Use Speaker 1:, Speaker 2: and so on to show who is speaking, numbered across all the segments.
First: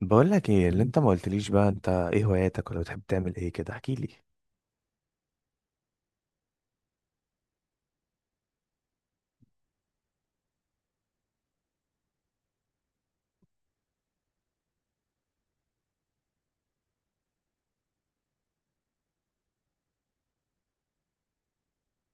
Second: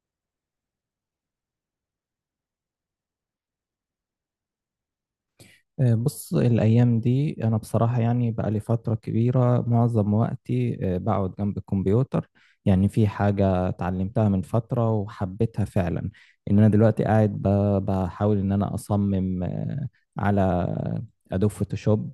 Speaker 1: بقول لك ايه اللي انت ما قلتليش بقى، انت ايه هواياتك، ولا بتحب تعمل ايه كده؟ احكي لي.
Speaker 2: بص الأيام دي أنا بصراحة يعني بقى لي فترة كبيرة معظم وقتي بقعد جنب الكمبيوتر. يعني في حاجة اتعلمتها من فترة وحبيتها فعلا، إن أنا دلوقتي قاعد بحاول إن أنا أصمم على أدوب فوتوشوب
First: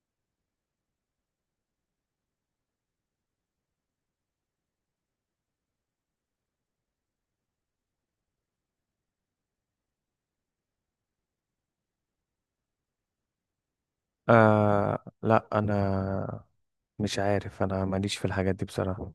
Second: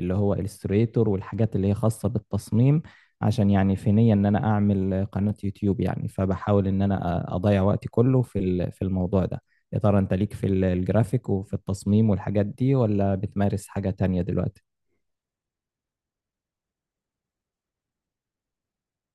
Speaker 2: اللي هو الستريتور والحاجات اللي هي خاصة بالتصميم، عشان يعني في نية ان انا اعمل قناة يوتيوب، يعني فبحاول ان انا اضيع وقتي كله في الموضوع ده. يا ترى انت ليك الجرافيك وفي التصميم والحاجات دي، ولا بتمارس حاجة تانية دلوقتي؟
Speaker 1: آه لا، انا مش عارف، انا ماليش في الحاجات دي بصراحة.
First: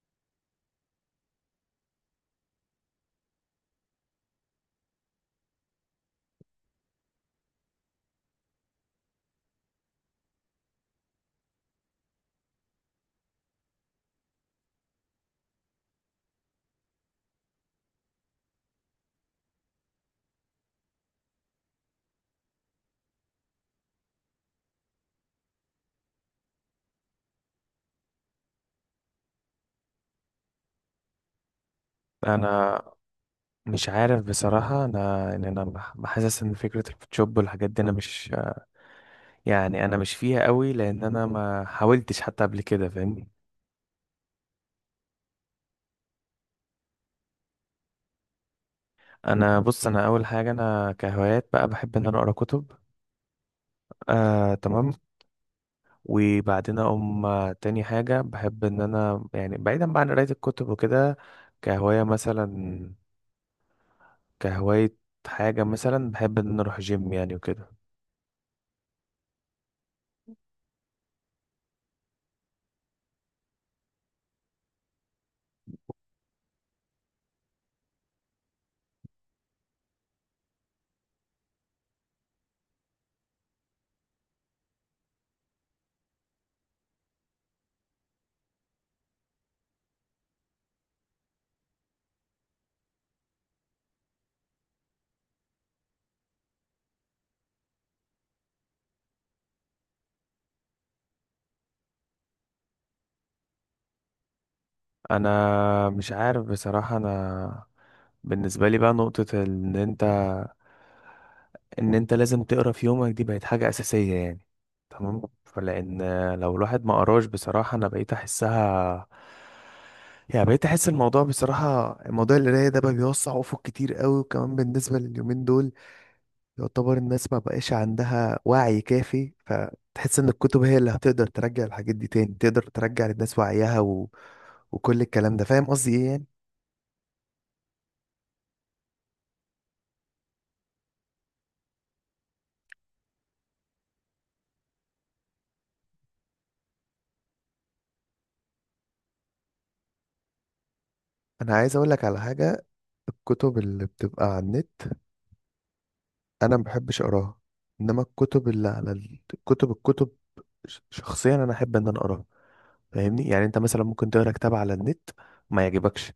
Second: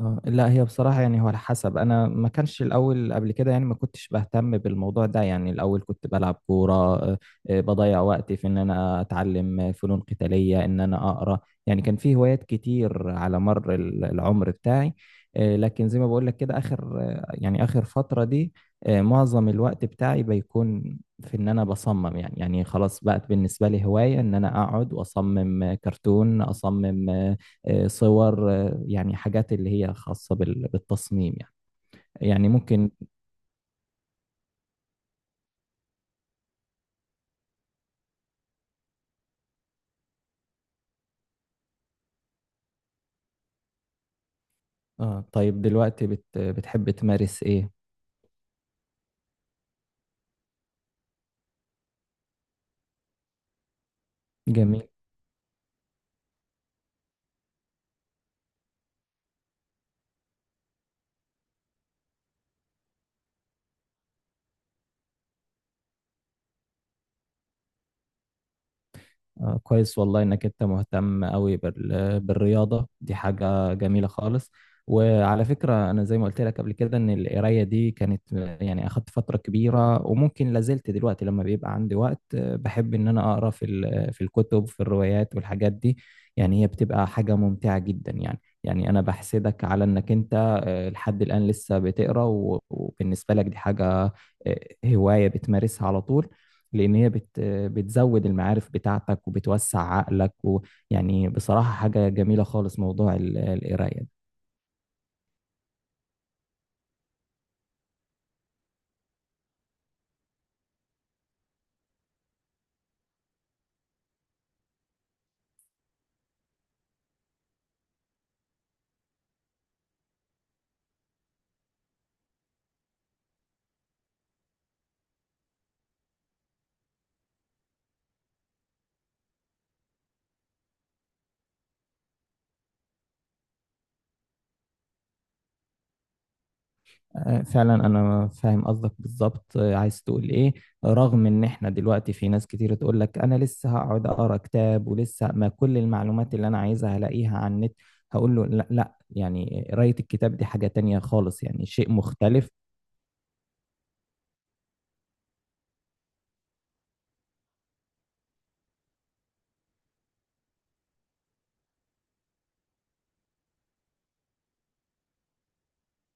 Speaker 2: لا، هي بصراحة يعني هو على حسب، أنا ما كانش الأول قبل كده، يعني ما كنتش بهتم بالموضوع ده، يعني الأول كنت بلعب كورة، بضيع وقتي في إن أنا أتعلم فنون قتالية، إن أنا أقرأ. يعني كان في هوايات كتير على مر العمر بتاعي، لكن زي ما بقول لك كده، آخر يعني آخر فترة دي معظم الوقت بتاعي بيكون في إن أنا بصمم، يعني خلاص بقت بالنسبة لي هواية إن أنا أقعد وأصمم، كرتون، أصمم صور. يعني حاجات اللي هي خاصة بالتصميم يعني، يعني
Speaker 1: انا
Speaker 2: ممكن.
Speaker 1: مش عارف بصراحة، انا ان انا بحسس ان فكرة الفوتوشوب والحاجات دي انا مش، يعني انا مش فيها قوي، لان انا ما حاولتش حتى قبل كده، فاهمني.
Speaker 2: آه، طيب دلوقتي بتحب تمارس إيه؟
Speaker 1: انا بص، انا اول حاجة انا كهوايات بقى بحب ان انا اقرا كتب. آه
Speaker 2: جميل.
Speaker 1: تمام. وبعدين اقوم تاني حاجة بحب ان انا يعني بعيدا بقى عن قراية الكتب وكده، كهواية مثلا، كهواية، حاجة مثلا بحب ان انا اروح جيم يعني وكده.
Speaker 2: كويس والله انك انت مهتم قوي بالرياضه دي، حاجه جميله خالص. وعلى فكره، انا زي ما قلت لك قبل كده ان القرايه دي كانت، يعني اخدت فتره كبيره، وممكن لازلت دلوقتي لما بيبقى عندي وقت بحب ان انا اقرا في الكتب، في الروايات والحاجات دي. يعني هي بتبقى حاجه ممتعه جدا، يعني انا بحسدك على انك انت لحد الان لسه بتقرا وبالنسبه لك دي حاجه، هوايه بتمارسها على طول. لان هي بت بتزود المعارف بتاعتك وبتوسع عقلك، ويعني بصراحة حاجة جميلة خالص موضوع القراية ده.
Speaker 1: انا مش عارف بصراحة، انا بالنسبة لي بقى نقطة ان انت لازم تقرا في يومك، دي بقت حاجة اساسية يعني. تمام، فلان لو الواحد ما قراش بصراحة انا بقيت احسها، يعني بقيت احس الموضوع، بصراحة موضوع القراية ده بقى بيوسع افق كتير قوي، وكمان بالنسبة لليومين دول، يعتبر الناس ما بقاش عندها وعي كافي، فتحس ان الكتب هي اللي هتقدر ترجع الحاجات دي تاني، تقدر ترجع للناس وعيها وكل الكلام ده، فاهم قصدي ايه يعني؟
Speaker 2: فعلا انا فاهم قصدك بالظبط عايز تقول ايه. رغم ان احنا دلوقتي في ناس كتير تقول لك انا لسه هقعد اقرا كتاب، ولسه ما كل المعلومات اللي انا عايزها هلاقيها على النت، هقول له لا، لا، يعني قراية الكتاب دي حاجة تانية خالص،
Speaker 1: انا
Speaker 2: يعني
Speaker 1: عايز اقول
Speaker 2: شيء
Speaker 1: لك على
Speaker 2: مختلف.
Speaker 1: حاجة. الكتب اللي بتبقى على النت انا ما بحبش اقراها، انما الكتب اللي على الكتب، شخصيا انا احب ان انا اقراها، فاهمني. يعني انت مثلا ممكن تقرا كتاب على النت ما يعجبكش،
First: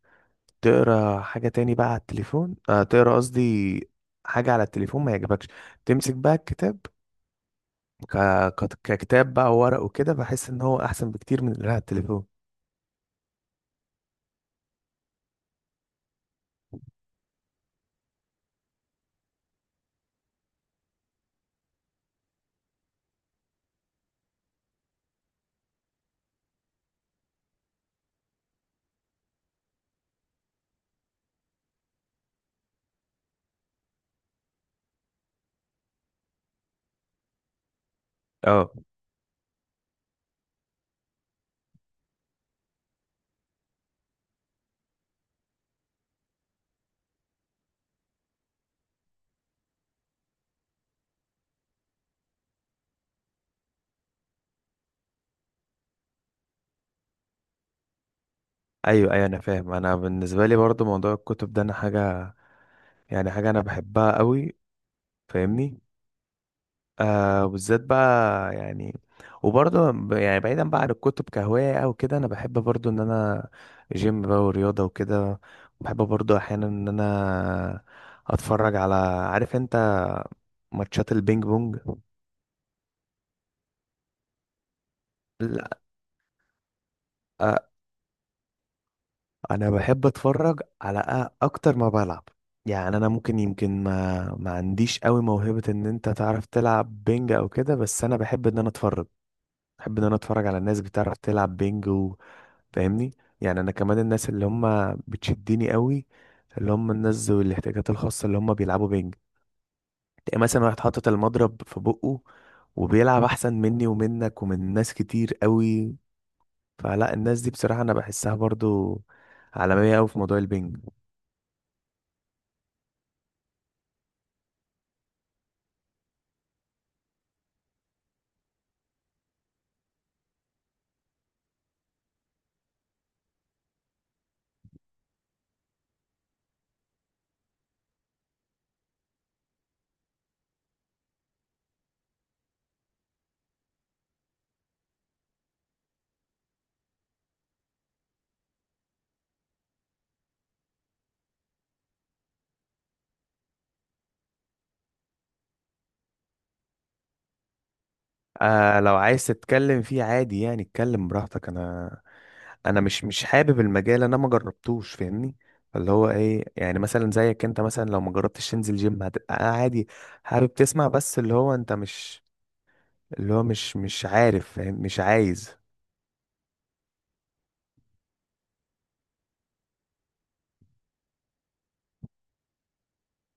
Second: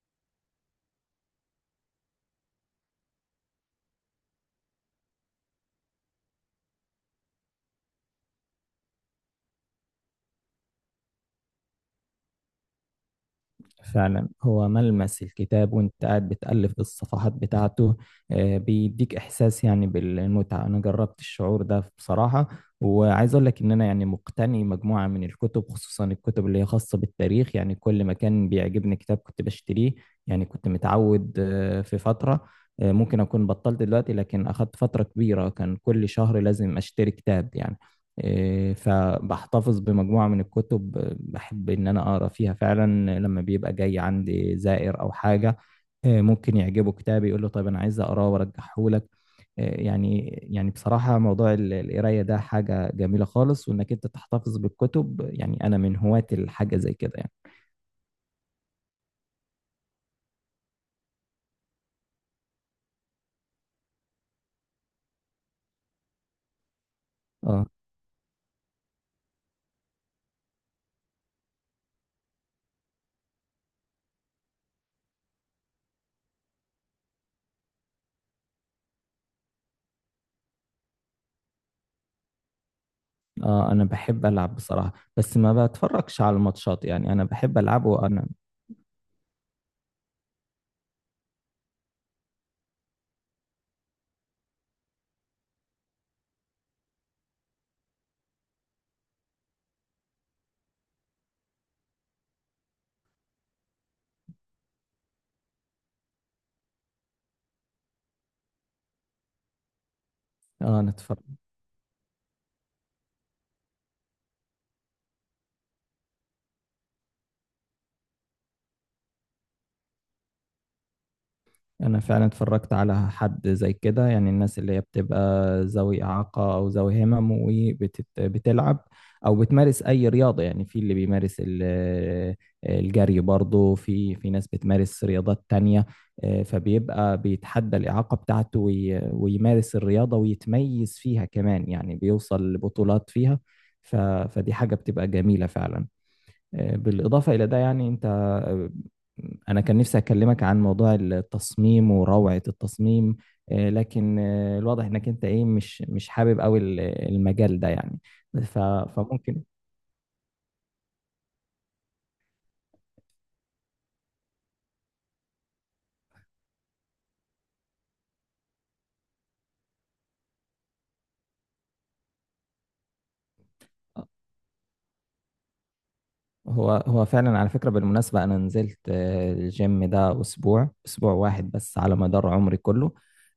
Speaker 1: تقرا حاجة تاني بقى على التليفون، تقرا قصدي حاجة على التليفون ما يعجبكش، تمسك بقى الكتاب ك... ككتاب بقى وورق وكده، بحس ان هو احسن بكتير من اللي على التليفون.
Speaker 2: فعلا، هو ملمس الكتاب وانت قاعد بتألف الصفحات بتاعته بيديك احساس يعني بالمتعة، انا جربت الشعور ده بصراحة. وعايز اقول لك ان انا يعني مقتني مجموعة من الكتب، خصوصا الكتب اللي هي خاصة بالتاريخ، يعني كل ما كان بيعجبني كتاب كنت بشتريه. يعني كنت متعود في فترة، ممكن اكون بطلت دلوقتي، لكن اخدت فترة كبيرة كان كل شهر لازم اشتري كتاب يعني.
Speaker 1: اه،
Speaker 2: إيه، فبحتفظ بمجموعة من الكتب، بحب إن أنا أقرأ فيها فعلا لما بيبقى جاي عندي زائر أو حاجة. إيه، ممكن يعجبه كتاب يقول له طيب أنا عايز أقراه وأرجحهولك. إيه، يعني بصراحة موضوع القراية ده حاجة جميلة خالص، وإنك أنت تحتفظ بالكتب، يعني أنا من هواة الحاجة زي كده يعني.
Speaker 1: ايوه ايوه، انا فاهم. انا بالنسبه لي برضو موضوع الكتب ده انا حاجه، يعني حاجه انا بحبها قوي، فاهمني،
Speaker 2: آه
Speaker 1: بالذات بقى يعني. وبرضه يعني بعيدا بقى عن الكتب كهوايه او كده، انا بحب برضو ان انا جيم بقى ورياضه وكده. بحب برضو احيانا ان انا اتفرج على، عارف انت، ماتشات البينج بونج.
Speaker 2: آه، أنا بحب ألعب بصراحة، بس ما
Speaker 1: لا،
Speaker 2: بتفرجش على الماتشات، يعني أنا بحب ألعب وأنا
Speaker 1: انا بحب اتفرج على اكتر ما بلعب. يعني انا ممكن يمكن ما عنديش قوي موهبة ان انت تعرف تلعب بينج او كده، بس انا بحب ان انا اتفرج، بحب ان انا اتفرج على الناس بتعرف تلعب بينج، وفاهمني. يعني انا كمان الناس اللي هم بتشدني قوي، اللي هم الناس ذوي الاحتياجات الخاصة اللي هم بيلعبوا بينج، تلاقي مثلا واحد
Speaker 2: آه أنا
Speaker 1: حاطط المضرب في بقه وبيلعب احسن مني ومنك ومن ناس كتير قوي. فلا، الناس دي بصراحة انا بحسها برضو عالمية قوي في موضوع البينج.
Speaker 2: انا فعلا اتفرجت على حد زي كده، يعني الناس اللي هي بتبقى ذوي اعاقه او ذوي همم وبتلعب، او بتمارس اي رياضه، يعني في اللي بيمارس الجري برضه، في ناس بتمارس رياضات تانية، فبيبقى بيتحدى الاعاقه بتاعته ويمارس الرياضه ويتميز فيها كمان، يعني بيوصل لبطولات فيها. ف- فدي حاجه بتبقى جميله فعلا. بالإضافة إلى ده يعني أنت أنا كان نفسي أكلمك عن موضوع التصميم وروعة التصميم، لكن الواضح إنك أنت إيه مش حابب أوي المجال ده يعني.
Speaker 1: آه، لو عايز
Speaker 2: فممكن.
Speaker 1: تتكلم فيه عادي، يعني اتكلم براحتك انا. انا مش حابب المجال، انا ما جربتوش، فاهمني. اللي هو ايه يعني، مثلا زيك انت مثلا، لو ما جربتش تنزل جيم هتبقى عادي، حابب تسمع بس، اللي هو انت مش، اللي هو مش عارف فاهم مش عايز.
Speaker 2: هو فعلا على فكرة بالمناسبة أنا نزلت الجيم ده أسبوع واحد بس على مدار عمري كله،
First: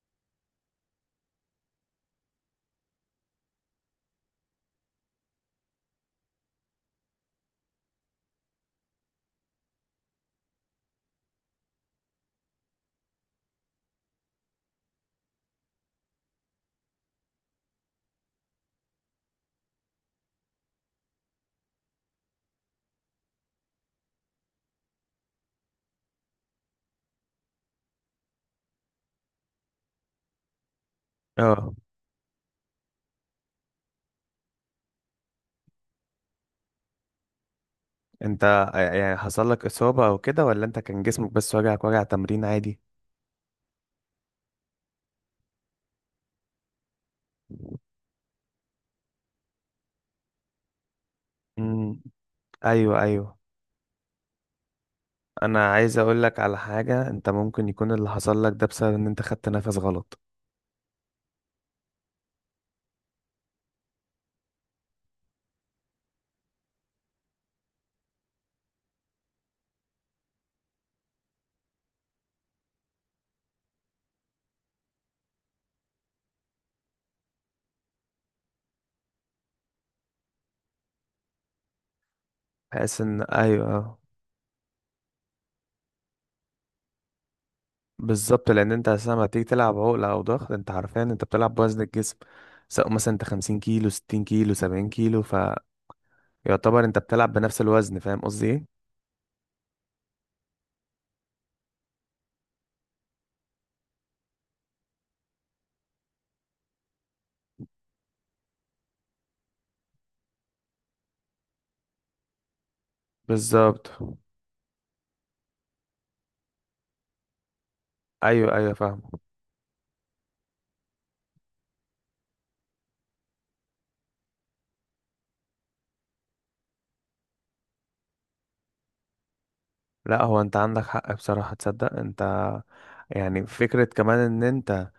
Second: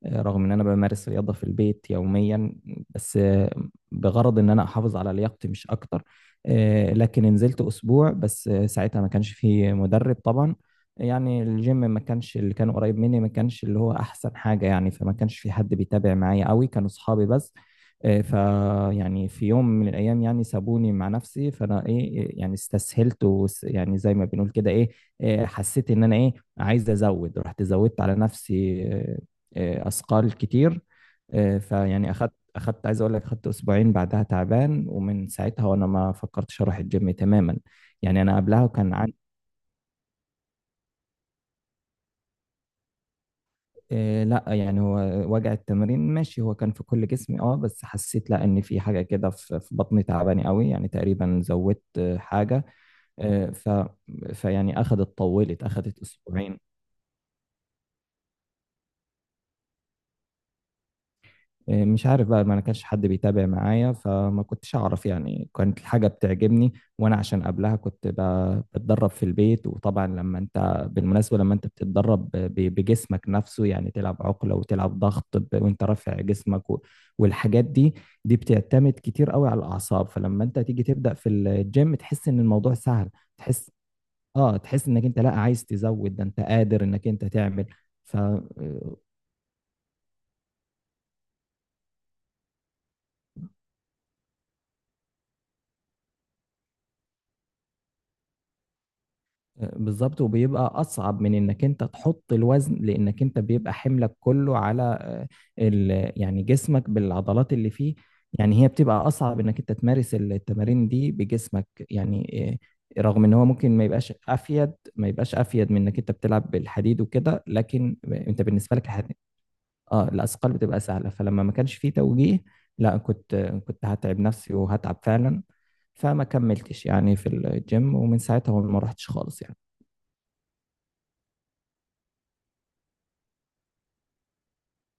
Speaker 2: رغم إن أنا بمارس رياضة في البيت يوميا، بس بغرض إن أنا أحافظ على لياقتي مش أكتر. لكن نزلت أسبوع بس، ساعتها ما كانش فيه مدرب طبعا. يعني الجيم ما كانش، اللي كان قريب مني ما كانش اللي هو أحسن حاجة، يعني فما كانش في حد بيتابع معايا قوي، كانوا أصحابي بس. فيعني في يوم من الايام يعني سابوني مع نفسي، فانا ايه يعني استسهلت، يعني زي ما بنقول كده ايه، إيه، حسيت ان انا ايه عايز ازود، رحت زودت على نفسي اثقال كتير،
Speaker 1: اه،
Speaker 2: فيعني اخدت عايز اقول لك اخدت اسبوعين بعدها تعبان، ومن ساعتها وانا ما فكرتش اروح الجيم تماما. يعني انا
Speaker 1: انت
Speaker 2: قبلها كان
Speaker 1: يعني حصل لك اصابة او كده، ولا انت كان جسمك بس وجعك وجع تمرين عادي؟
Speaker 2: إيه، لا يعني هو وجع التمرين ماشي، هو كان في كل جسمي، اه بس حسيت لا ان في حاجه كده في بطني تعباني قوي، يعني تقريبا زودت
Speaker 1: امم،
Speaker 2: حاجه،
Speaker 1: ايوه ايوه.
Speaker 2: آه، ف فيعني طولت
Speaker 1: انا عايز
Speaker 2: اخذت
Speaker 1: اقول لك على
Speaker 2: اسبوعين.
Speaker 1: حاجة. انت ممكن يكون اللي حصل لك ده بسبب ان انت خدت نفس غلط،
Speaker 2: إيه، مش عارف بقى، ما انا كانش حد بيتابع معايا فما كنتش اعرف، يعني كانت الحاجة بتعجبني، وانا عشان قبلها كنت بتدرب في البيت، وطبعا لما انت بالمناسبة لما انت بتتدرب بجسمك نفسه، يعني تلعب عقلة وتلعب ضغط وانت رافع جسمك والحاجات دي، بتعتمد كتير قوي على الاعصاب. فلما انت تيجي تبدأ في الجيم تحس ان الموضوع
Speaker 1: بحيث
Speaker 2: سهل،
Speaker 1: ان،
Speaker 2: تحس
Speaker 1: ايوه.
Speaker 2: اه تحس انك انت لا عايز تزود، ده انت قادر انك انت تعمل. ف
Speaker 1: بالظبط، لان انت
Speaker 2: آه،
Speaker 1: اساسا لما تيجي تلعب عقله او ضغط، انت حرفيا انت بتلعب بوزن الجسم، سواء مثلا انت 50 كيلو، 60 كيلو، 70 كيلو، فيعتبر انت بتلعب بنفس الوزن، فاهم قصدي ايه؟
Speaker 2: بالظبط. وبيبقى اصعب من انك انت تحط الوزن، لانك انت بيبقى حملك كله على يعني جسمك بالعضلات اللي فيه، يعني هي بتبقى اصعب انك انت تمارس التمارين دي بجسمك يعني، رغم ان هو ممكن ما
Speaker 1: بالظبط.
Speaker 2: يبقاش افيد، من انك انت بتلعب بالحديد وكده، لكن انت
Speaker 1: ايوه ايوه
Speaker 2: بالنسبه لك
Speaker 1: فاهم.
Speaker 2: الحديد، اه الاثقال بتبقى سهله. فلما ما كانش فيه توجيه، لا كنت هتعب نفسي وهتعب فعلا، فما كملتش يعني في الجيم، ومن ساعتها ما رحتش خالص يعني.
Speaker 1: لا هو انت عندك حق بصراحه، تصدق انت، يعني فكره كمان ان انت،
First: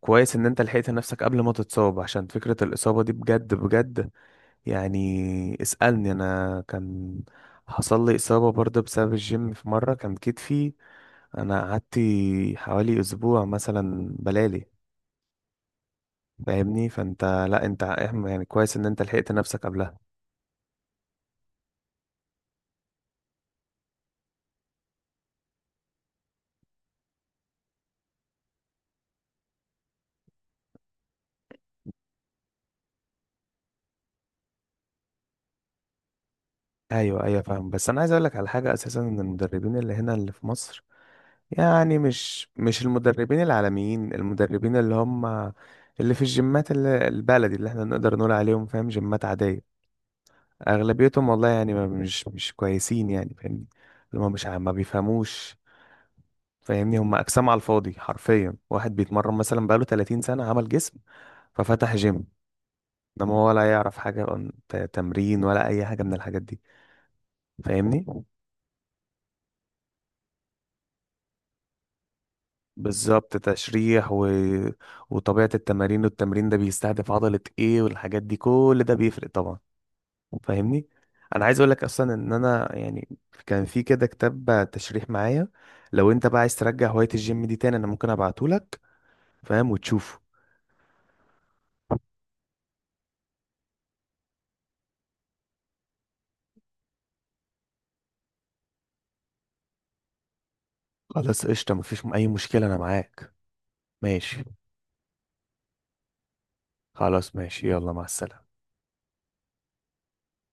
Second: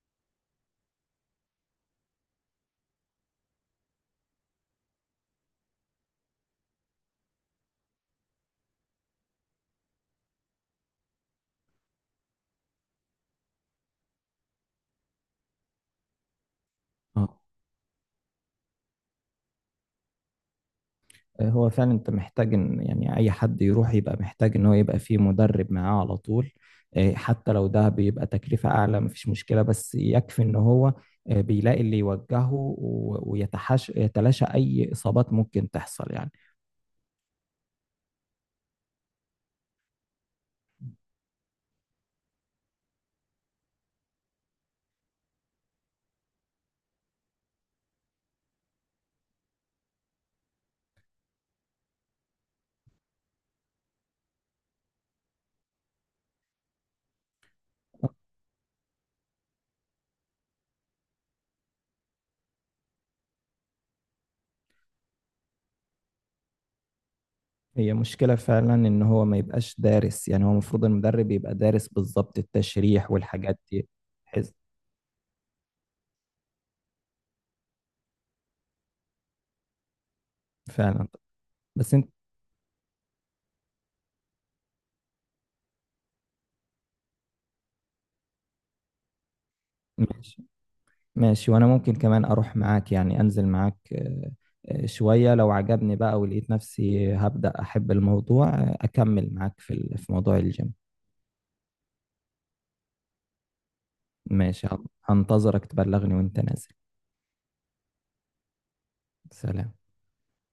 Speaker 1: كويس ان انت لحقت نفسك قبل ما تتصاب عشان فكره الاصابه دي بجد بجد. يعني اسالني انا، كان حصل لي اصابه برضه بسبب الجيم في مره، كان كتفي، انا قعدت حوالي اسبوع مثلا بلالي، فاهمني. فانت
Speaker 2: اه،
Speaker 1: لا انت، احنا يعني كويس ان انت لحقت نفسك قبلها.
Speaker 2: هو فعلا انت محتاج ان يعني اي حد يروح يبقى محتاج ان هو يبقى فيه مدرب معاه على طول، حتى لو ده بيبقى تكلفة اعلى مفيش مشكلة، بس يكفي ان هو بيلاقي اللي يوجهه و يتلاشى اي اصابات ممكن تحصل يعني.
Speaker 1: ايوه ايوه فاهم. بس انا عايز اقول لك على حاجه، اساسا ان المدربين اللي هنا اللي في مصر، يعني مش المدربين العالميين، المدربين اللي هم اللي في الجيمات، اللي البلدي اللي احنا نقدر نقول عليهم فاهم جيمات عاديه، اغلبيتهم والله يعني ما مش كويسين يعني، فاهمني. اللي هم مش ما بيفهموش، فاهمني. هم اجسام على الفاضي، حرفيا واحد بيتمرن مثلا بقاله 30 سنه عمل جسم ففتح جيم، ده ما هو ولا يعرف حاجة عن تمرين ولا أي حاجة من الحاجات دي،
Speaker 2: هي
Speaker 1: فاهمني.
Speaker 2: مشكلة فعلا ان هو ما يبقاش دارس، يعني هو المفروض المدرب يبقى دارس بالظبط التشريح
Speaker 1: بالظبط،
Speaker 2: والحاجات دي.
Speaker 1: تشريح
Speaker 2: حز-
Speaker 1: وطبيعة التمارين، والتمرين ده بيستهدف عضلة ايه، والحاجات دي كل ده بيفرق طبعا، فاهمني.
Speaker 2: فعلا.
Speaker 1: أنا عايز أقولك
Speaker 2: بس انت
Speaker 1: أصلا إن أنا يعني كان في كده كتاب تشريح معايا، لو أنت بقى عايز ترجع هواية الجيم دي تاني أنا ممكن أبعتهولك، فاهم وتشوفه.
Speaker 2: ماشي، ماشي. وانا ممكن كمان اروح معاك، يعني انزل معاك شوية، لو عجبني بقى ولقيت نفسي هبدأ احب الموضوع اكمل معاك في موضوع الجيم.
Speaker 1: خلاص قشطة، مفيش أي مشكلة أنا معاك. ماشي.
Speaker 2: ماشي. هنتظرك تبلغني وانت نازل.
Speaker 1: خلاص ماشي، يلا مع السلامة.
Speaker 2: سلام.